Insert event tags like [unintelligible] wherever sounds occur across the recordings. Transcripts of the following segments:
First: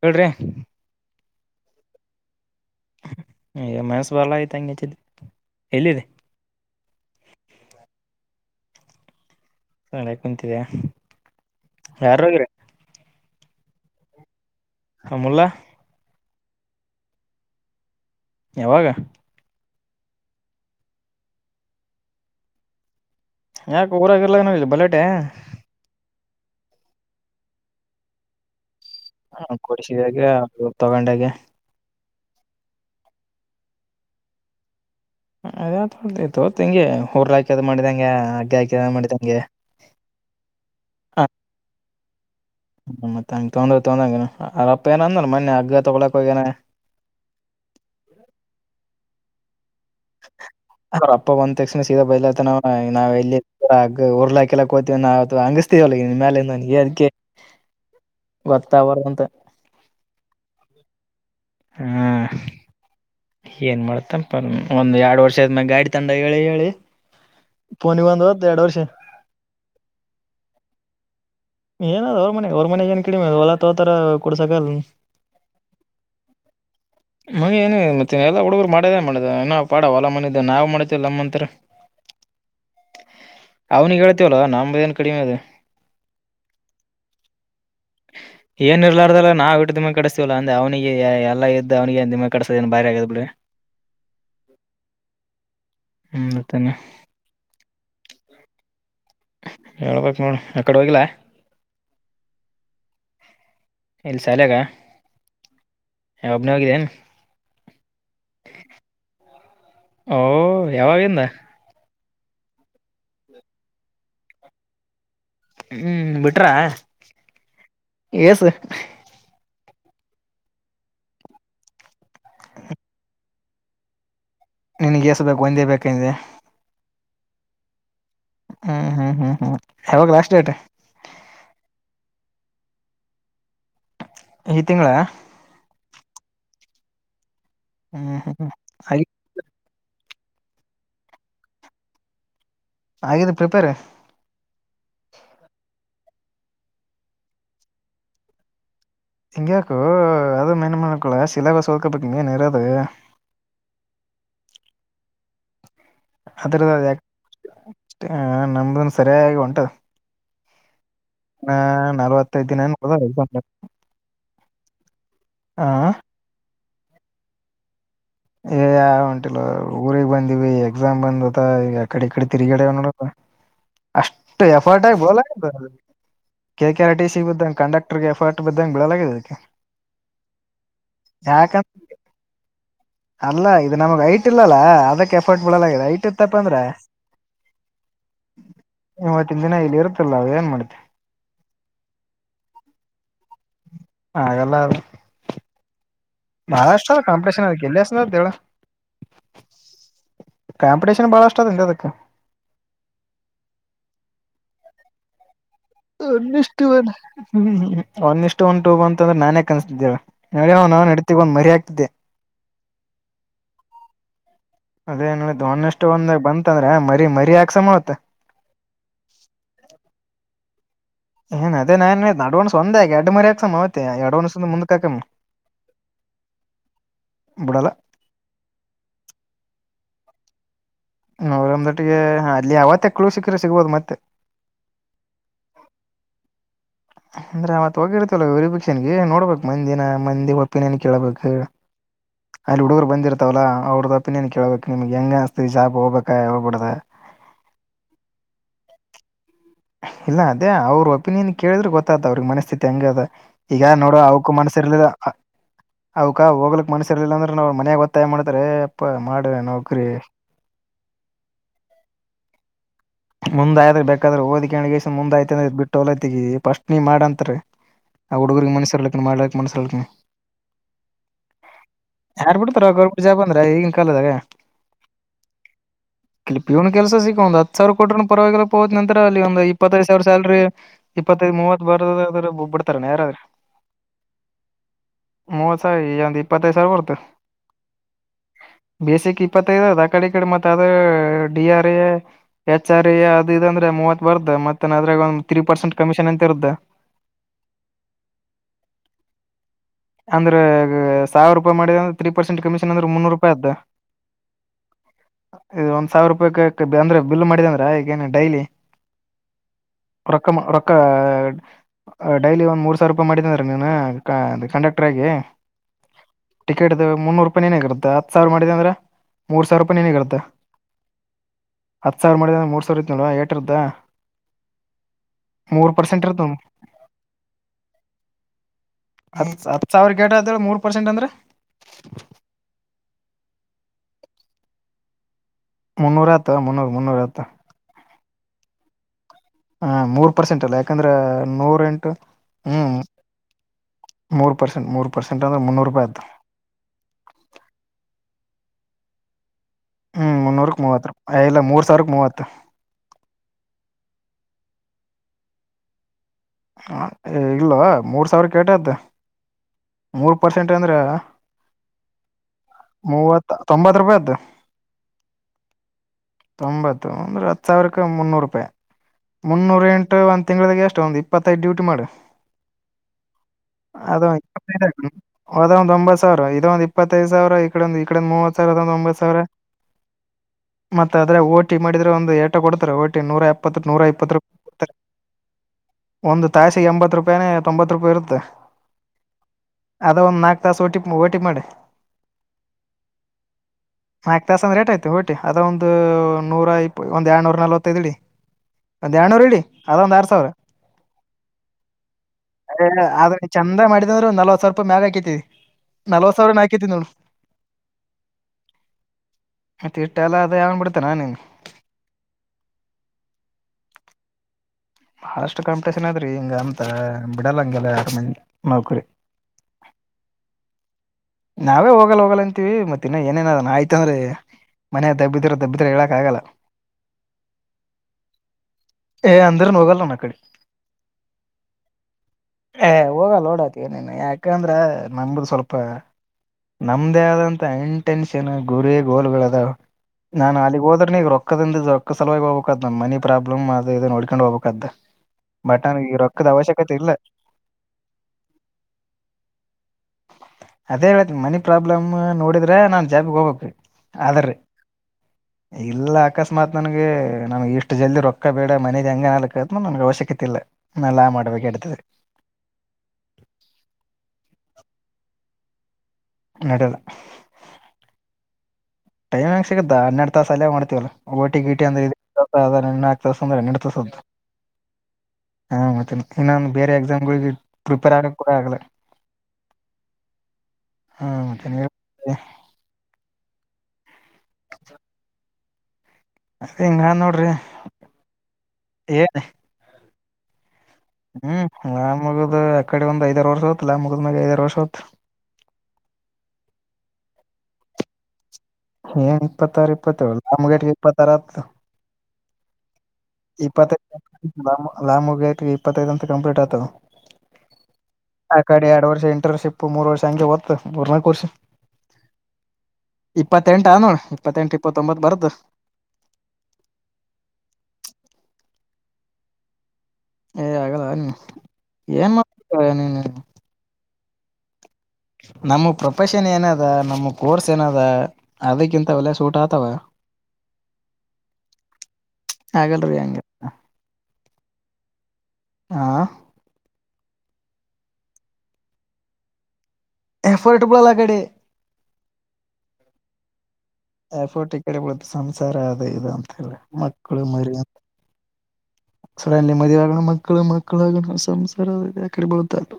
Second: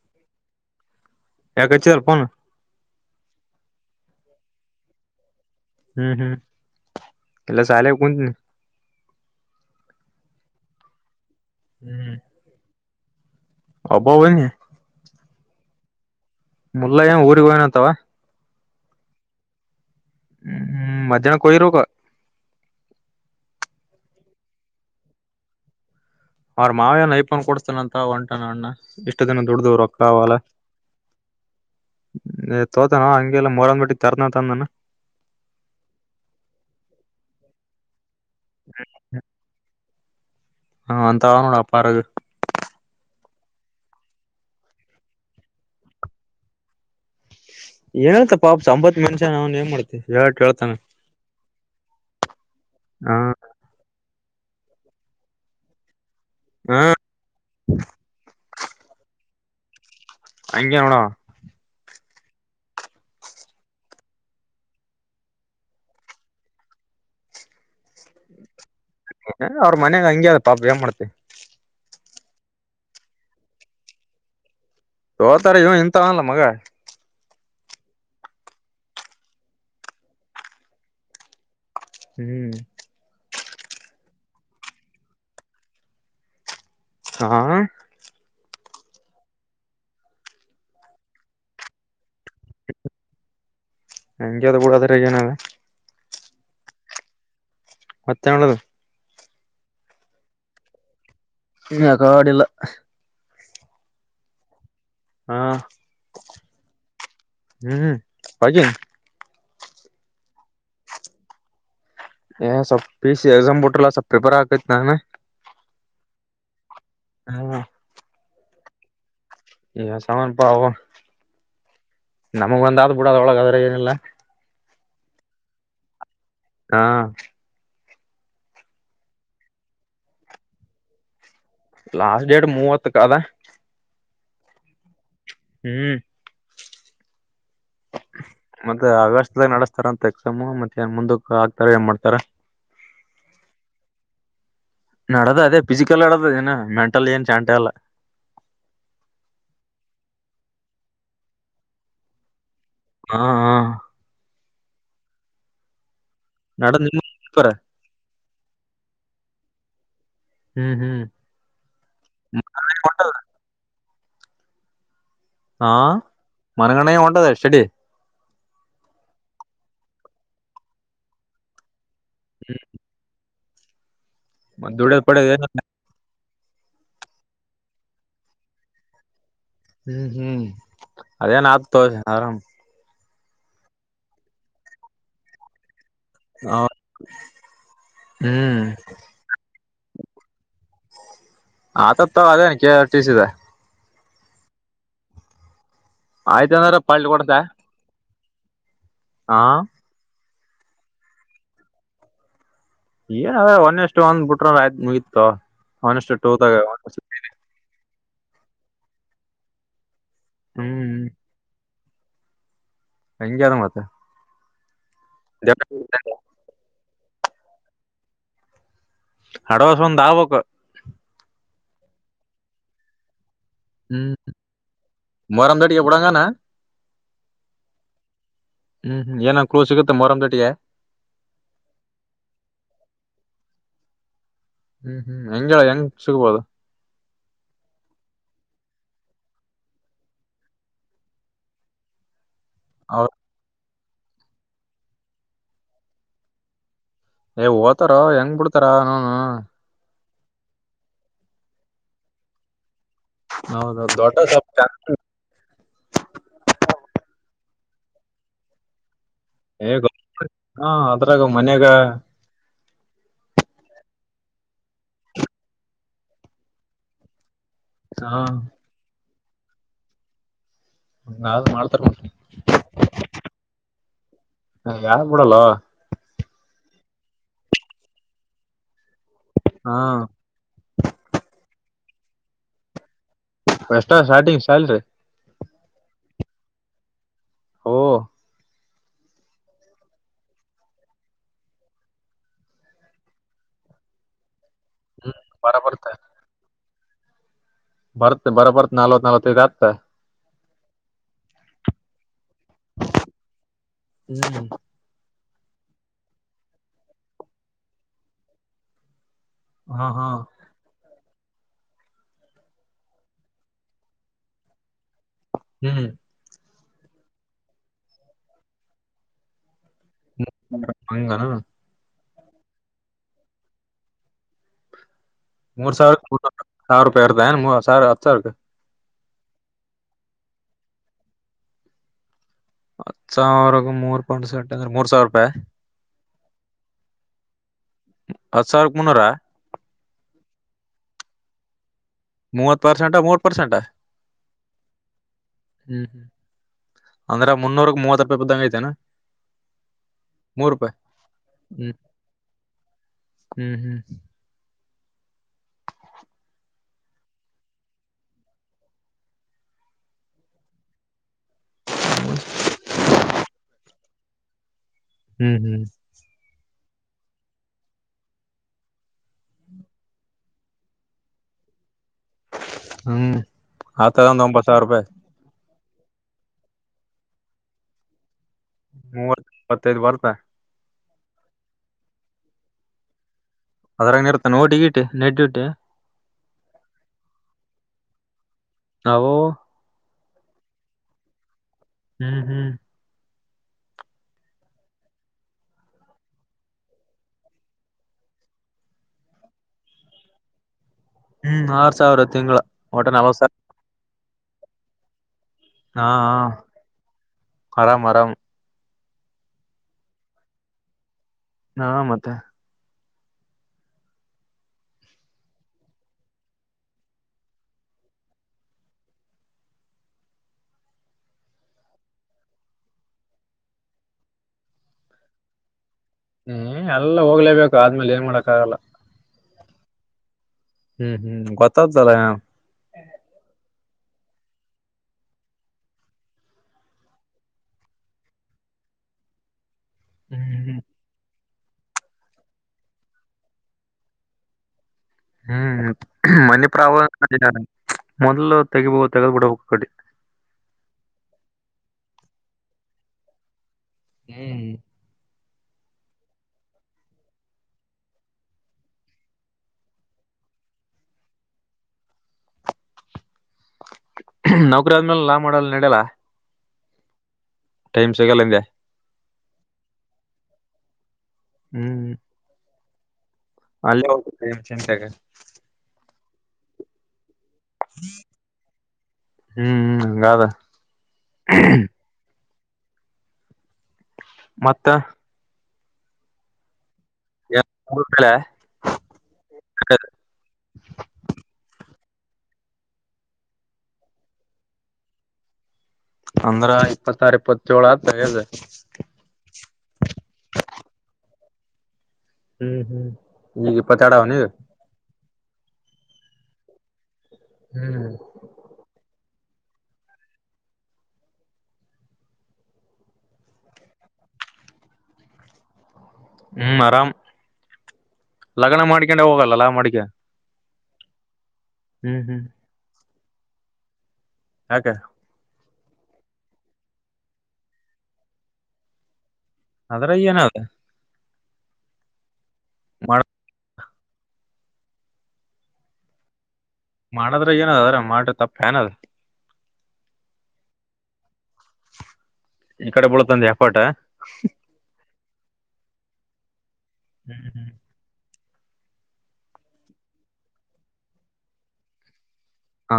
ಹಳ್ರ ಯಕ ಚರ್ ಪನ್ ಹ ಮನಸ್ಸು ಬಳಯ್ ತಂಗ ಹ್ಮ್ ಹ್ಮ್ ಎಲ್ಲ ಚ ಆಲ್ಲ ಕುಂ ಸಳೆ ಕುಂತಿದೆ ಯಾರೋಗ್ರ ಹಬ್ಬ ಬನ ಹಮಲ್ಲ ಮುಲ್ಲಯ ಊರಿಗೆ ಹೋಗನತ್ತಾವ ಯಾವಾಗ ಹ್ಮ್ ಹ್ಮ್ ಮಧ್ಯಾಹ್ನ ಕೊಯಿರೋ ಯಾಕ ಊರಾಗಿರ್ಲ ಇಲ್ಲ ಬಲೆಟೆ ಅವ್ರ ಮಾವ್ಯನ ಐಪನ್ ಕೊಡ್ತನ ಅಂತ ಒಂಟ ನ ಅಣ್ಣ ಎಷ್ಟು ದನ ದುಡ್ದವ್ರು ಅಕ್ಕ ಕೊಡಿಸಿದಾಗ ಅವಲ್ಲ ತಗೊಂಡಾಗ ತೋತಾನ ಹಗೆಲ್ಲ ಮೋಡ್ ಬಿಟ್ಟ ತರ್ನ ತಂದನ ಅದತತ್ತು ತಂಗಿ ಹಊರ್ಲಾಕ ಅದ್ ಮಾಡಿದಂಗ ಹಾಕಿರ ಮಾಡಿದ್ದ್ಂಗೆ ಹ ಅಂತ ಅವ ನೋಡ ಅಪ್ಪ ಅರದು ಹ ಮತ್ತ ಹಂಗ ತೊಂದ್ರ ತೊಂದಂಗ ಏ ಅರಪ್ಪ ಏನ ಅಂದ್ರ ಮೊನ್ನೆ ಅಗ್ಗ ತೊಗೊಳಕ್ ಹೋಗಗೇನೆ ಏ ಹಳ್ತಪ್ಪಾ ಒಂಬತ್ ಮನುಷನ್ ನ್ನ್ ನ್ ಮಾಡ್ತ ಅವ್ರಪ್ಪ ಬಂದ್ ತಕ್ಷಣ ಸೀದಾ ಬಯಲತನ ಹ ನಾವ್ ಎಲ್ಲಿಗ್ ಹಲಾಕೆಲ್ಲ ಕೋತೀವಿ ನಾ ಹಂಗಸ್ತೀವಲ್ಲ ನಿ ಮೇಲೆಿಂದ ಹ ಅದಕ್ಕೆ ಬತ್ತಾ ಅವರ್ಂತ ಹಂಗಗೆ ಹಣ ಹ್ಮ ಏನ್ ಮಾಡ್ತಪ್ಪ ಒಂದ್ ಎರಡು ವರ್ಷ ಆದ್ಮ್ಯ ಗಾಡಿ ತಂಡ ಹೇಳಿ ಹೇಳಿ ಪೋನ ಬ ಒಂದುವತ್ತು ಎರಡು ವರ್ಷ ಅವ್ರ ಮನ್ಯಾಗ ಹಂಗಿ ಆ ಪಾಪ ಏನ್ ಮಾಡ್ತಿವಿ ಏನದ್ ಅವ್ರ ಮನೆ ಅವ್ರ ಮನೆ ಏನ್ ಕಡಿಮೆ ಹೊಲಾ ತೋತರ ಕೊಡ್ಸಕಲ್ ತೋತಾರೆ ಇವ ಇಂತವನ್ಲ್ಲ ಮಗ ಮಗ ಏನ ಮತ್ತ ಎಲ್ಲ ಹುಡುಗರು ಮಾಡ್ಯದೇ ಮಾಡ ಏನ ಪಾ ಹೊಲ ಮನಿದ್ದ ನಾವವು ಮಾಡ್ತೇಲ್ಲ ನಮ್ಮಂತತ್ರ ಹ್ಮ್ ಅವ್ನಿಗೆ ಹೇಳ್ತೀವಲ್ಲ ನಂಬೇನ್ ಕಡಿಮೆ ಅದೆ ಹಾ ಏನ್ ಇರ್ಲಾರ್ದಲ್ಲ ನಾವವು ಇಟ್ಟು ದಿಮ್ಮ ಕಡಸ್ತಿವಲ್ಲ ಅಂದ ಅವನಿಗೆ ಎಲ್ಲ ಇದ್ದ ಅವನಿಗೆಂದಿಮ ಕಡಸೋದ ಏನ್ ಭಾರಿ ಆಗ್ಯಾದ ಬಿ್ರ ಹಂಗೆ ಅದ ಬಿಡ ಅದ್ರಾಗ ಏನದ ನಂತನ ಮತ್ತನಳ್ಳದು ಹಳ್ಬತ್ ಮೂಡ್ ಅಕಡೆ ಹೋಗಲಾ ಹ ಕಾಡ್ ಇಲ್ಲ ಎಲ್ಸ ಅಲ್ಲಗ ಹಾ ಹ್ಮ್ ಹ್ಮ್ ಪಾಜನ್ ಓ ಯಾವಾವಿಂದ ಏ ಸ್ವಪ್ ಪ ಸಿ ಎಕ್ಸಾಮ್ ಬಟಲ್ಲ ಸ್ವಪ ಪ್ರೇಪೇರ್ ಆಕೈತ್ ನಾನ ಹ್ಮ್ ಬಿಟ್ರ ಹಾ ಸು ಇ ಸಾಮನ್ ಪ ನಮಗ್ ಒಂದಾದ್ ಬಿಡದ ಒಳಗಾದದ್ರೆ ಏನಿಲ್ಲ ನಿನಗ್ ಎಸ್ ಬಬೇಕು ಒಂದೇ ಬೇಕಂದೆ ಹಾ ಹ್ಮ್ ಹ್ಮ್ ಹ್ಮ್ ಹ್ಮ್ ಯಾವಾಗ ಲಾಸ್ಟ್ ಡೇಟ್ ಲಾಸ್ಟ್ ಡೇಟ್ ಮೂವತ್ತು ಕದಾ ಈ ತಿಂಗಳ ಹ್ಮ್ ಹ್ಮ್ ಹ್ಮ್ ಹ್ಮ್ ಮತ್ತೆ ಆಗಿ ಅವ್ಯಸ್ಥದಾಗ ನಡಸ್ತ ಎಕ್ಸಾಮ್ ಮತ್ತೆ ಏನ್ ಮುಂದಕ್ ಆಗ್ತಾರ ಏನ್ ಮಾಡ್ತಾರ ಹಾಗಿದ್ದ ಪ್ರಿಪೇರ್ ನ ನಡದ ಅದೇ ಫಿಸಿಕಲ್ ಅಡದ ಏನ ಮೆಂಟಲ್ ಏನ್ ಚಂಟ ಅಲ್ಲ ಇಂಗಕೋ ಅದು ಮೇನುಮನಕ್ಕಡ ಸಲವಸೋದಕಪ್ಪಿ ನಿರ ಅ ಹ ಹ ನಾಡ ನಿಮ್ಮರ ಹಾಂ ನಮ್ದನ್ನು ಸರಿಯಾಗಿ ಹೊಂಟದ ಹ್ಮ್ ಹ್ಮ್ ಹಾ ನಲ್ವತ್ತೈದು್ ದಿನ ಏ ಹೋದ ಹ ಹಾ ಮನಗಣೇ ಒಂಟದ ಶೆಡಿ ಏ ಯಾವ ಉಂಟಿಲ್ಲ ಊಗ್ ಬಂದಿವವಿ ಎಕ್ಸಾಮ್ ಬಂದತ್ತ ಈ ಕಡೆ ಕಡೆ ತಿರುಗಡೆ ನೋಡ ಅಷ್ಟು ಮತ್ ಎಫರ್ಟ್ ಆಗ ದುಡಿಯದ್ ಪಡ ಬೋಲ ಕೆ ಆರ್ ಟ ಸಿ ಬ್ದಗೆ ಕಂಡಕ್ಟರ್ಗೆ ಎಫರ್ಟ್ ಬ್ದಂಗಗೆ ಬಿಳಲಾಗಿದೆ ಅದಕ್ಕೆ ಹ್ಮ್ ಹ್ಮ್ ಅದೇ ಯಾಕಂದ ನತತ ಆರಾಮ ಅಲ್ಲ ಇದು ನಮ್ ಐಟ್ ಇಲ್ಲಲ್ಲ ಅದಕ್ಕೆ ಎಫೋರ್ಟಬಲ್ ಆಗಿದೆ ಐ ತ್ತಪ್ಪ ಅಂದ್ರ ಹ್ಮ್ ಇವತ್ತಿನ ದಿನ ಇಲಿರ ಲ್ಲ ಅವ ಏನ್ ಮಾಡ್ತೆ ಆತತಾವ ಅದೇನ ಕೆ ಆರ್ ಟಿ ಸಿಿದ ಹಲ್ಲ ಆಯ್ತ ಅಂದ್ರೆ ಮಹಾರಾಷ್ಟ್ರ ಪಲ್ಟಿ ಕೊಡ ಕಾಂಪಟಷನ್ ಗೇಲ್ಲೇಸ ನದುವ ಹಾ ಕಾಂಪಿಟೇಷನ್ ಬಾಳ ಅಷ್ಟ ಅದ ಅದಕ್ಕೆ ಏನ ಒಂದ ಎಷ್ಟು ಒಂದ್ ಬಿಟ್ರ ಆಯ್ತ್ ನತ್ತು ಇಷ್ಟುವಣ ಹ್ಮ ಒಂದಿಷ್ಟು ಒಂದು ಟೂಬ ಅಂದ್ರೆ ನಾನೇ ಕನ್ಸತಿದ್ದೇವ ನಡ ಹ್ಮ್ ನಡತಿೀ ಬ ಒ್ ಮರಿ ಆಗ್ತಿದ್ದೆ ಹಂಗೆಾದ ಮಾತ್ತ ಅದೇನುಿದ್ದು ಒನ್ೆಷ್ಟು ಒಂದಾಗ ಬಂತ ಅಂದ್ರೆ ಮರಿ ಮರಿ ಆಾಕ್ಸವತ್ ಹಡವಸ್ ಒಂದ ಆಗ್ಕ್ ಹಏನ್ ಅದೇಾನನ್ ಅಡವಣಸ್ವೊಂತ ಕೆ ಎಡು ಮರ ಸ ಮತ್ತೆ ಹ್ಮ್ ಎರಡು ಒನ್ಸ ಮುಂದ ಕಾಕಾಮ ಮೊರಂ ದಟಿಗೆ ಬಿಡಂಗನ ಬಿುಡಲ್ಲ ಹ್ಮ್ ಏನ ಕ್ಲೂಸ್ ಸಿಗುತ್ತೆ ಮೊರಮ್ ಜಟಿಗೆ ನರೊಂದೊಟ್ಟಿಗೆ ಅಲ್ಲಿ ಯಾವತ್ತೆ ಕಳು ಶಿಖರ ಸಿಗ್ಬೋದು ಮತ್ತೆ ಹು ಹು ಯಂಜಳ್ ಹೆಂಗ್ ಸಿಗ್ಬೋದ? [unintelligible] ಅಂದ್ರೆ ಅವತ್ತ ಹೋಗಿರತಿ ಅಲ್ಲ ವೆರಿಭಕ್ಷನಗೆ ನೋಡಬೇಕ ಮಂದಿನ ಮಂದಿ ಒಪಿನಿಯನ್ ಕೇಳಬೇಕ. [unintelligible] ಹ ಅಲ್ಲಿ ಹುಡುಗರು ಅವ್ರ ಬಂದಿರ್ತವಲ್ಲಾ ಅವರದ್ದ ಒಪಿನಿಯನ್ ಕೇಳಬೇಕ್ ನಿಮ್ಮಗ ಹೆಂಗ ಅನಸ್ತ ಈ ಜಾಬ್ ಹೋಗಬೇಕಾ ಹೋಗಬಾಡದ? [unintelligible] ಏ ಓತಾರೋ ಹೆಂಗ್ ಬಿಡ್ತಾರ ಅವನೌನ್ [unintelligible] ಇಲ್ಲ ಅದೇ ಅವರ ಒಪಿನಿಯನ್ ಕೇಳಿದರ ಗೊತ್ತ ಅವ್ರಿಗೆ ಮನಸ್ಥಿತಿ ಹೆಂಗ ಅದ [unintelligible] ಈಗ ಹೌದು ನೋಡು ದೊಡ್ಡ ಅವಕು ಮನಸ್ಸ ಇರ್ಲಿಲ್ಲ ಅ ಅವಕ ಹೋಗ್ಲಕ್ ಮನಸ್ಸ ಇರ್ಲಿಲ್ಲ ಅಂದ್ರ [unintelligible] ಇರ್ತೀವಿ ನಾವ ಮನೆಯಾಗ ಒತ್ತಾಯ ಮಾಡ್ತಾರೆ ಅಯ್ಯಪ್ಪ [unintelligible] ಏ ಗೊತ್ತ ಹ ಅದ್ರಾಗ ಮನ್ಯಾಗ [unintelligible] ಮುಂದ ಆಗಿದಾಗ ಬೇಕಾದರ ಓದಿಗಣ್ಣಗಸ ಮುಂದ ಆಯ್ತ ಅಂದ್ ಬಿಟ್ಟ ಹೋಲತಗೀ ಫಸ್ಟ್ ನೀ ಮಾಡಂತತ್ರಿ. [unintelligible] ಆ ಹ ಹುಡುಗುರಗೆ ಮನಸ್ಸು ಇರಲಾಕ ಮಾಡಲಕ್ಕ ಮನಸಕ್ಕಳಸ [unintelligible] ಮಾಡ್ತಾರ ಯಾರ ಬಿಡ್ತಾರ ಗೌರ್ಮೆಂಟ್ ಜಾಬ್ ಅಂದ್ರ ಈಗಿನ ಕಾಲದಾಗ, [unintelligible] ಹಾಂಗ ಯಾರ ಬಿಡಲೂ [unintelligible] ಇಲ್ಲಿ ಪಿಯುನ? [unintelligible] ಕೆಲಸ ಸಿಕ್ಕ ಒಂದ್ ಹತ್ತು ಸಾವಿರ ಕೊಟ್ರರು ನು ಪರವಾಗಿಲ್ಲಪಾ ಹೋದ ನಂತರ ಅಲ್ಲಿ ಒಂದು ಹಾ ಇಪ್ಪತ್ತೈದು ಸಾವಿರ ಸ್ಯಾಲರಿ ಇಪ್ಪತ್ತೈದು ಮೂವತ್ತ [unintelligible] ಬರುದ ಆದರ ಬಿಡ್ತಾರಾನ್ ಯಾರರ [unintelligible] ಫಸ್ಟ್ ಸ್ಟಾರ್ಟಿಂಗ್ ಸ್ಯಾಲರಿ [unintelligible] ಮೂವತ್ತ ಸಾವಿಯ ಒಂದ್ ಇಪ್ಪತ್ತೈದು ಸಾವಿರ ಕೊಡ್ತರ [unintelligible] ಹು [unintelligible] ಬೇಸಿಕ್ ಇಪ್ಪತ್ತೈದ ಅದ ಆ ಕಡೆ ಈ ಕಡೆ ಮತ್ತ ಅದ D R A H R A ಅದ ಇದ ಅಂದ್ರ ಮೂವತ್ತ [unintelligible] ಬರುತ್ತ ಮತ್ತನ್ ಅದ್ರಾಗ ಹ್ಮ್ ಒಂದು ತ್ರೀ ಬರ ಪರ್ಸೆಂಟ್ ಕಮಿಷನ್ ಅಂತ ಇರುತ್ತ. [unintelligible] ಬರುತ್ತ ಬರ ಬರ್ತ್ ನಲವತ್ತ ನಲವತ್ತೈದು ಆಗ್ತ. [unintelligible] ಅಂದರ ಸಾವಿರ ರೂಪಾಯಿ ಮಾಡಿದಂದ್ರ [unintelligible] ತ್ರೀ ಪರ್ಸೆಂಟ್ ಕಮಿಷನ್ ಅಂದರ್ ಮುನ್ನೂರು ರೂಪಾಯಿ ಆತ್ತ. ಹ್ಮ್ [unintelligible] ಈ ಒಂದ್ ಸಾವಿರ ರೂಪಾಯಿಕ್ಕ ಅಕೇತ ಅಂದ್ರ ಬಿಲ್ ಮಾಡಿದೇ ಅಂದ್ರ ಈಗೇನ ಡೈಲಿ. ಹಾ [unintelligible] ಹಾ ರೋಕ್ಕಮ ರೋಕ್ಕ. [unintelligible] ಡೈಲಿ ಒಂದ್ ಮೂರ್ ಸಾವಿರ ರೂಪಾಯಿ ಮಾಡಿಂದ್ರ ನೀ ಕಂಡಕ [unintelligible] ಕ್ಟರ್ ಆಗಿ ಹ್ಮ್ ಟಿಕೆಟ್ ದ ಮುನ್ನೂರು ರೂಪಾಯಿ ನೀನಗ ಇರುತ್ತ ಹತ್ತು ಸಾವಿರ ಮಾಡಿದೆ ಅಂದ್ರ ಮೂರ್ ಸಾವಿರ [unintelligible] ಮೂರ ಸಾವಿರ ನಂಗ ಏನ್ [unintelligible] ಹತ್ತ ಸಾವಿರ್ ಮಾಡಿದರ ಮೂರ ಸಾವಿರ ಇತ್ತ ನೋಡ ಏಟ ಇರುತ್ತ? [unintelligible] ಮೂರ್ ಮೂರು ಸಾವಿರಗ ಪರ್ಸೆಂಟ್ ಇರುತ್ತ ಮೂನ್ನುರ ಸಾವಿರ ಅರ್ದ ಮೂರು ಸಾವಿರ ಹತ್ತ ಸಾವಿರ [unintelligible] ಹತ್ತ ಸಾವಿರ ಗೇಟ ಆತ ಹೇಳ ದ ಮೂರ್ ಪರ್ಸೆಂಟ್ ಅಂದ್ರ [unintelligible] ಹತ್ತ ಸಾವಿರ ಮೂರು ಪರ್ಸೆಂಟ್ ಸಂಟ್ ಅಂದ್ರ ಮೂರ ಸಾವಿರ ರೂಪಾಯ [unintelligible] ಮುನ್ನೂರ ಆತ ಮುನ್ನೂರು ಮುನ್ನೂರ ಆತ [unintelligible] ಹತ್ತ ಸಾವಿರಕ್ಕ ಮುನ್ನೂರಾ? [unintelligible] ಹಾ ಮೂರ ಪರ್ಸೆಂಟ್ ಅಲ್ಲ ಯಾಕಂದ್ರ ನೂರ ಎಂಟ [unintelligible] ಹು ಮೂವತ್ ಪರ್ಸೆಂಟ್ ಮೂರ್ ಪರ್ಸೆಂಟ್ ಮೂರು ಪರ್ಸೆಂಟ್ ಮೂರು ಪರ್ಸೆಂಟ್ ಅಂದ್ರ ಮುನ್ನೂರು ಹ್ಮ್ ರೂಪಾಯಿ ಆಯ್ತು. ಹ್ಮ್ [unintelligible] ಅಂದ್ರ ಮುನ್ನೂರಕ್ ಮೂವತ್ತ ರೂಪಾಯಿ ಬಿದ್ದಂಗ ಆಯ್ತ ಏನ್? [unintelligible] ಹೂ ಮುನ್ನುರುಕ್ಕ ಮೂವತ್ತ ಇಲ್ಲ ಮೂರ ಹ್ಮ್ ಸಾವಿರಕ್ಕ ಮೂವತ್ತ. ಹ್ಮ್ [unintelligible] ಹ ಇಲ್ಲ ಮೂರ ಸಾವಿರಗ ಎಸ್ಟ್ ಆತಾ? [unintelligible] ಮೂರ್ ಪರ್ಸೆಂಟ್ ಅಂದರ ಮೂವತ್ತ ತೊಂಬತ್ತ. [unintelligible] ಹದರ್ಬೇಾದ ಹ್ಮ್ ಹ್ಮ್ ತೊಂಬತ್ತು ಅಂದ್ರೆ ಹತ್ತು ಸಾವಿರಕ್ಕೆ ಮುನ್ನೂರು ರೂಪಾಯ [unintelligible] ಮುನ್ನೂರ ಎಂಟು ಒಂದ್ ತಿಂಗಳಗೇ ಎಷ್ಟ ಒಂದು ಇಪ್ಪತ್ತೈದು ಡ್ಯೂಟಿ ಮಾಡ [unintelligible] ಹ್ಮ್ ಅದ ಆತದ ಒಂದ್ ಒಂಬತ್ ಕಂಪ್ಲೀಟ್ ಸಾವಿರ ರೂಪಾಯಿ ಆಯ್ತು ಹೌದ [inaudible] [unintelligible] ಇದ ಒಂದ ಒಂಬತ್ತ ಸಾವಿರ ಇದ ಒಂದ ಇಪ್ಪತ್ತೈದು ಸಾವಿರ ಈ ಕಡೆ ಇಂದ ಇಂದ ಕಡೆ ಮೂವತ್ತ [unintelligible] ಹತ್ತ ಸಾವಿರ ಒಂದ ಒಂಬತ್ತ ಸಾವಿರಾ? ಮೂವತ್ ಇಪ್ಪತ್ತೈದು ಬರ್ತ [unintelligible] ಮತ್ತ ಅದರಾಗ ಓಟಿ ಮಾಡಿದ್ರ ಒಂದು ಏಟ ಕೊಡ್ತಾರೆ ಓಟಿ ನೂರ ಎಪ್ಪತ್ತ. [unintelligible] ನೂರಾ ಅದ್ರಾಗ ಇಪ್ಪತ್ತ ರೂಪಾ ಇರ್ತಾನ ಓಟಿ ತ ಗೀಟಿ ನೆಟ್ ಡ್ಯೂಟಿ [inaudible] ಒಂದ ತಾಸಿಗೆ ಎಂಬತ್ತ ರೂಪಾಯಿ ಏನ್ ತೊಂಬತ್ತ ರೂಪಾಯಿ ಇರುತ್ತ. [unintelligible] ತಾವು [unintelligible] ಅದ ಒಂದು ನಾಲ್ಕು ತಾಸ ಒಟಿಪ ಓಟಿ ಮಾಡ. [unintelligible] ಹ್ಮ್ ಹ್ಮ್ [inaudible] ನಾಲ್ಕು ತಾಸಂದ ರೇಟ್ ಆಯ್ತು ಟಿ ಅದ ಒಂದು ನೂರ ಇ ಒಂದ ಎಏರ್ನೂರ ನಲ್ವತ್ತೈದುಡಿ ಒ ಯಣೂ ರಡಿ ಅದೊಂದ್ ಆರ್ ಸಾವಿರ ಹ್ಮ್ ಆರ್ ಸಾವಿರ ತಿಂಗಳ ಅದ ಒಟ ನಲ್ವತ್ ಆದ್ರೆ ನೀ ಸಾವಿರ ಚಂದ ಮಾಡಿದಂದ್ರೆ ಒಂದು ನಲ್ವತ್ ಸಾವಿರ ರೂಪಾಯಿ ಮ್ಯಾಗ ಹಾಕತಿತಿ ಹಾ ನಲ್ವತ್ ಹಾ ಸಾವಿರ ನಾಕೈತಿ ನೋಡು ಆರಾಮ್ ಆರಾಮ್ ಮತ್ತ ಇರ್ಟ್ಟ ಎಲ್ಲ ಅದ ಯಾವನ್್ ಬಿಿಡ್ತೇಾನ ನಾನ್ ಹಾ ಮತ್ತೆ ಬಷ್ಟ ಕಾಂಪಿಟಷನ್ ಅದ್ರಿ ಹಿಂಗ ಅಂತ ಬಿಡಲ್ಲಂಗಗೆಲ್ಲ ನೌಕರಿ [inaudible] ನಾವೇ ಹೋಗಲ್ಲ ಹೋಗಲ್ಲ ಅಂತೀವಿ ಮತ್ತ ಇನ್ನ ಏನೇನಾದಾ ಆಯ್ತಂದ್ರ ಮನಯ ದಬ್ಬಿದ್ರೆ ದಬ್ಬಿದ್ರೆ ಹೇಳಾಕ್ ಹ್ಮ ಎಲ್ಲ ಹೋಗ್ಲೇಬೇಕು ಆದ್ಮೇಲೆ ಏನ್ ಮಾಡಕ್ ಆಗಲ್ಲ ಇದ್ರ ಹೋಗಲ್ಲ ನಮ್ಮ ಆ ಕಡೆ ಹ್ಮ್ ಹ್ಮ್ ಗತ್ತದ ಜಲ್ಲ ಯ ಏನೇ ಯಾಕಂದ್ರ ನಂಬ್ರ ಸ್ವಲ್ಪ ನಮದೇ ಆದಂಥ ಇಂಟೆನ್ಷನ್ ಗುರಿ ಗೋಲುಗಳದಾವ ನಾನು ಹ್ಮ್ ಅಲ್ಲಿಗ್ ಹೋದ್ರನಗ್ರೋ ಪಕ್ಕದಿಂದಕ್ಕ ಸಲುವವಾಗಿ ಹೋಗ್ಬೇಕಾದ ನ್ ಮನಿ ಪ್ರಾಬ್ಲಮ್ ಅದ ಇದು ನೋಡ್ಕೊಂಡು ಹೋಗ್ಬೇಕಾಗ್ತೆ ಹ್ಮ್ ಮನೆಿ ಪ್ರಬಲ ಮೊದ್ಲು ತೆಿಬೋ ತಗಲ್ಬಿಡ ಹೋಗ ಕಡಿ ಅದೇ ಹೇತಿ ಮನಿ ಪ್ರಾಬ್ಲಮ್ ನೋಡಿದ್ರೆ ನಾನ್ ಜಾಬಿಗೆ ಹೋಗ್ಬೇಕು ಹ್ಮ್ ಇಲ್ಲ ಅಕಸ್ಮಾತ್ ನನ್ಗೆ ನಮ್ಗೆ ಇಷ್ಟು ಜಲ್ದಿ ರೊಕ್ಕ ಬೇಡ ಮನೆದ ಹಂಗನ ಕದ್ಮ ನನ್ಗೆ ಅವಶ್ಯಕತೆ ಇಲ್ಲ ನಲ್ಲಾ ಮಡುವಕ್ಕೆ ಎತದೆ ನೌಕರಿ ಆದ್ಮೇಲೆ ಲಾ ಮಾಡಲ್ಲ ನೆಡ್ಯಲ್ಲ ನಡೆಲ್ಲ ಟೈಮ್ ಸಿಗಲೆಂದೆ ಟೈಮ್ ಹೆಂಗ ಸಿಗುತ್ತಾ ಹನ್ನೆರಡು ತಾಸ ಅಲ್ಲೇ ಮಾಡ್ತತಿವಲ್ಲ ಓಟಿ ಗಿಟಿ [unintelligible] ಅಂದ್ರೆ ಹ್ಮ್ ಂದ್ರೆ ನಡ್ ಅಲ್ಲೇ ತೋಸದ್ದು [unintelligible] ಹೋಗ ಚಿಂತೆಗೆ ಹ ಮತ್ತ ಇನ್ನ ಬೇರೆ ಎಕ್ಸಾಮ್ಗಳಿಗೆ ಪ್ರಿಪೆರಾನ ಕುಡ ಆಗಲ ಹ್ಮ್್ಮ್ಂಗಾದ ಹ್ಮ್ [inaudible] ಚೆನ್ನಾಗಿ ಅದೇ ಮತ್ತ ಹಿಂಗ ನೋಡ್ರಿ ಏನ್ [inaudible] ಹ್ಮ್ ನ ಮುಗದ್ ಆ ಕಡೆ ಒಂದ್ ಐದರ್ ವರ್ಷ ಹತ್ ಮುಗದ್ ಮಾಗ ಐದಾರ ವರ್ಷ ಹತ್ ಅಂದ್ರ ಇಪ್ಪತ್ತಾರ ಇಪ್ಪತ್ಯೋಳು ಆ ತಗದ ಏನ್ [inaudible] ಹ್ಮ್ ಹ್ಮ್ ಈಗ ಇಪ್ಪತ್ತಾ ಇಪ್ಪತ್ತೆರಡ ಅವನ ಈಗ ಇಪ್ಪತ್ತೈ ಅಂತ ಕಂಪ್ಲೀಟ್ ಆಯತು ಹ್ಮ್ ಆ ಕಡೆ ಎರಡು ವರ್ಷ ಎ ಇಟರ್ಶಿಪ್ ಮೂರ್ ವರ್ಷ ಹಂಗೆ ಒತ್ತು ಮೂರ್ ನಾಲ್ಕು ವರ್ಷ ಇಪ್ಪತ್ತೆಂಟ ಅ ನೋ ಇಪ್ಪತ್ತೆಂಟು ಇಪ್ಪತ್ತೊಂಬತ್ತು ಬರದುು ಹ್ಮ್ ಆರಾಮ್ ಲಗ್ನ ಮಾಡ್ಕೊಂಡೆ ಹೋಗಲ್ಲಲ್ಲಾ ಮಾಡಡಿಕ ಏ ಆಗಲ್ಲ ಏನ್ [unintelligible] ಹ್ಮ್ ಮಾಡಡ್ತ ನೀನು ಹ ನಮ್ಮ ಪ್ರೊಫೆಷನ್ ಏನದ ನಮ್ಮ ಕೋರ್ಸ್ ಏನದ ಅದಕ್ಕಿಂತ ಒಳ್ಳ ಅದ್ರ ಏನದ ಹಾಗಲ್ರಿ ಮಾಡ ಹಂಗಗೆ ಹಾ ಮಾಡದ್ರ ಏನ ಅದ್ರ ಮಾಡೆ ತಪ್ಪ ಏನದ ಎಫೋರ್ಟಬಲ್ ಅಲ್ಲ ಕಡೆ ನಿನ್ ಕಡೆ ಬಳುಂದ್ಯಾ ಆ ಪಫೋಟಿ ಕಡೆ ಬದುು ಸಂಸಾರ ಅದ ಇದು ಅಂತಲ್ಲ ಮಕ್ಕಳು ಹ್ಮ್ ಮರಿಂತ ಅಕ್ಷರಲ್ಲಿ ಮದುವೆಗಣ ಮಕ್ಕಳು ಮಕ್ಕಳುಗಣ ಸಂಸಾರ ಅಡೆ ಬಳುತ್ತ ಹಾ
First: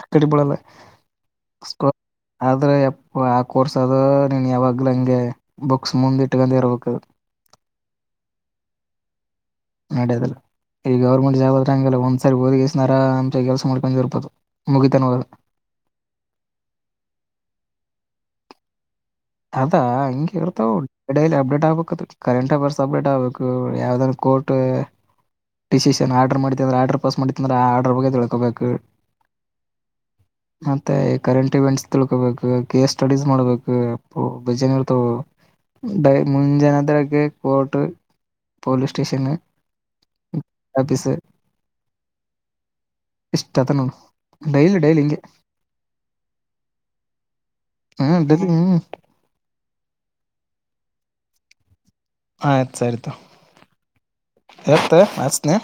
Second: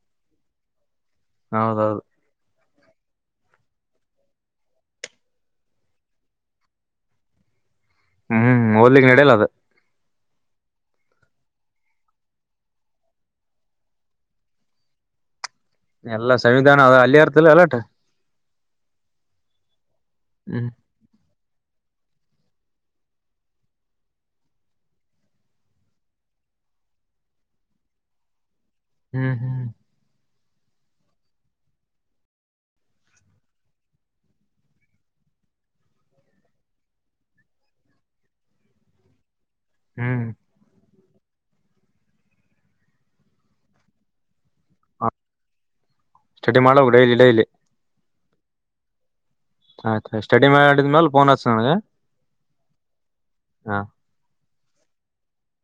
ಅ ಕಡೆ ಬಳಲ್ಲ ಹೌದೌದು ಅ್ರೆಪ್ಪ ಆ ಕೋರ್ಸ್ ಅದು ನೀನ್ ಯಾವಾಗ್ಲ ಹಂಗೆ ಬುಕ್ಸ್ ಮುಂದ್ ಇಟ್ಕೊಂಡ ಇರ್ಬೇಕ [unintelligible] ಹ್ಮ್ ರ್ಲಿಗ್ ನಡಲ ಅ ನಡೆಯದಲ್ಲ ಈಗ ಗೌರ್ಮೆಂಟ್ ಜಾಬ್ ಅತ್ರ ಹಂಗಲ್ಲ ಒಂದ್ಸರಿ ಓದಗಿಸಸನಾರ ಅಂಚ ಕೆಲಸ ಮಾಡ್ಕೊಂಡು ಜರ್ಪದು ಮುಗಿತಾನ ಎಲ್ಲಾ ಸಂವಿಧಾನ ಅ ಅಲ್ಲಿ ಅರ್ತಲ್ಲ ಅಲಟ ಅದಾ ಹಂಗಗೆ ಹ್ಮ್ ಇರ್ತಾವಡೈಲಿ ಹಬ್ಬ ಅಪ್ಡೇಟ್ ಆಗ್ಬೇಕ ಕರೆಂಟ್ ಅಫೇರ್ಸ್ ಅಪ್ಡೇಟ್ ಆಗ್ಬೇಕು ಯಾವ್ದ್ ಕೋರ್ಟ್ ಡಿಸಿಿಷನ್ ಆರ್ಡರ್ ಮಾಡಿದ್ದ ಅಂದ್ರ ಆರ್ಡರ್ ಪಸ್ ಮಾಡತ್ತು ಅಂದ್ರ ಆರ್ಡರ್ ಬಗ್ಗೆ ತಿಳ್ಕೋಬೇಕು ಹ್ಮ್ ಹ್ಮ್ ಮತ್ತೆ ಕರೆಂಟ್ ಇವೆಂಟ್ಸ್ ತಿಳ್ಕೊಬೇಕು ಕೇಸ್ ಸ್ಟಡೀಸ್ ಮಾಡ್ಬೇಕು ಬಜನರ್ತೈ ಮುಂಜನತೆೆ ಕೋಟ್ಟ ಪಲೀಸ್ ಸ್ಟೇಷನ್ ಹ್ಮ್ ಆಫೀಸ್ ಇಷ್ಟ ಅತ ನೋ ಡೈಲಿ ಡೈಲಿ ಹಿಂಗೆ ಸ್ಟಡಿ ಮಾಡ ಡೈಲಿ ಡೈಲಿ ಹ್ಮ ಆಯ್ತಾಯ್ ಸ್ಟಡಿ ಮಾಡಿದ್ಮ್ಯಲೆ ಫೋನ್ ಆತ್ಸ ನನಗೆ [unintelligible] ಆಯ್ತ್ ಸರಿತು ಹಾ ಎತ್ತ ಮಚ್ನೆ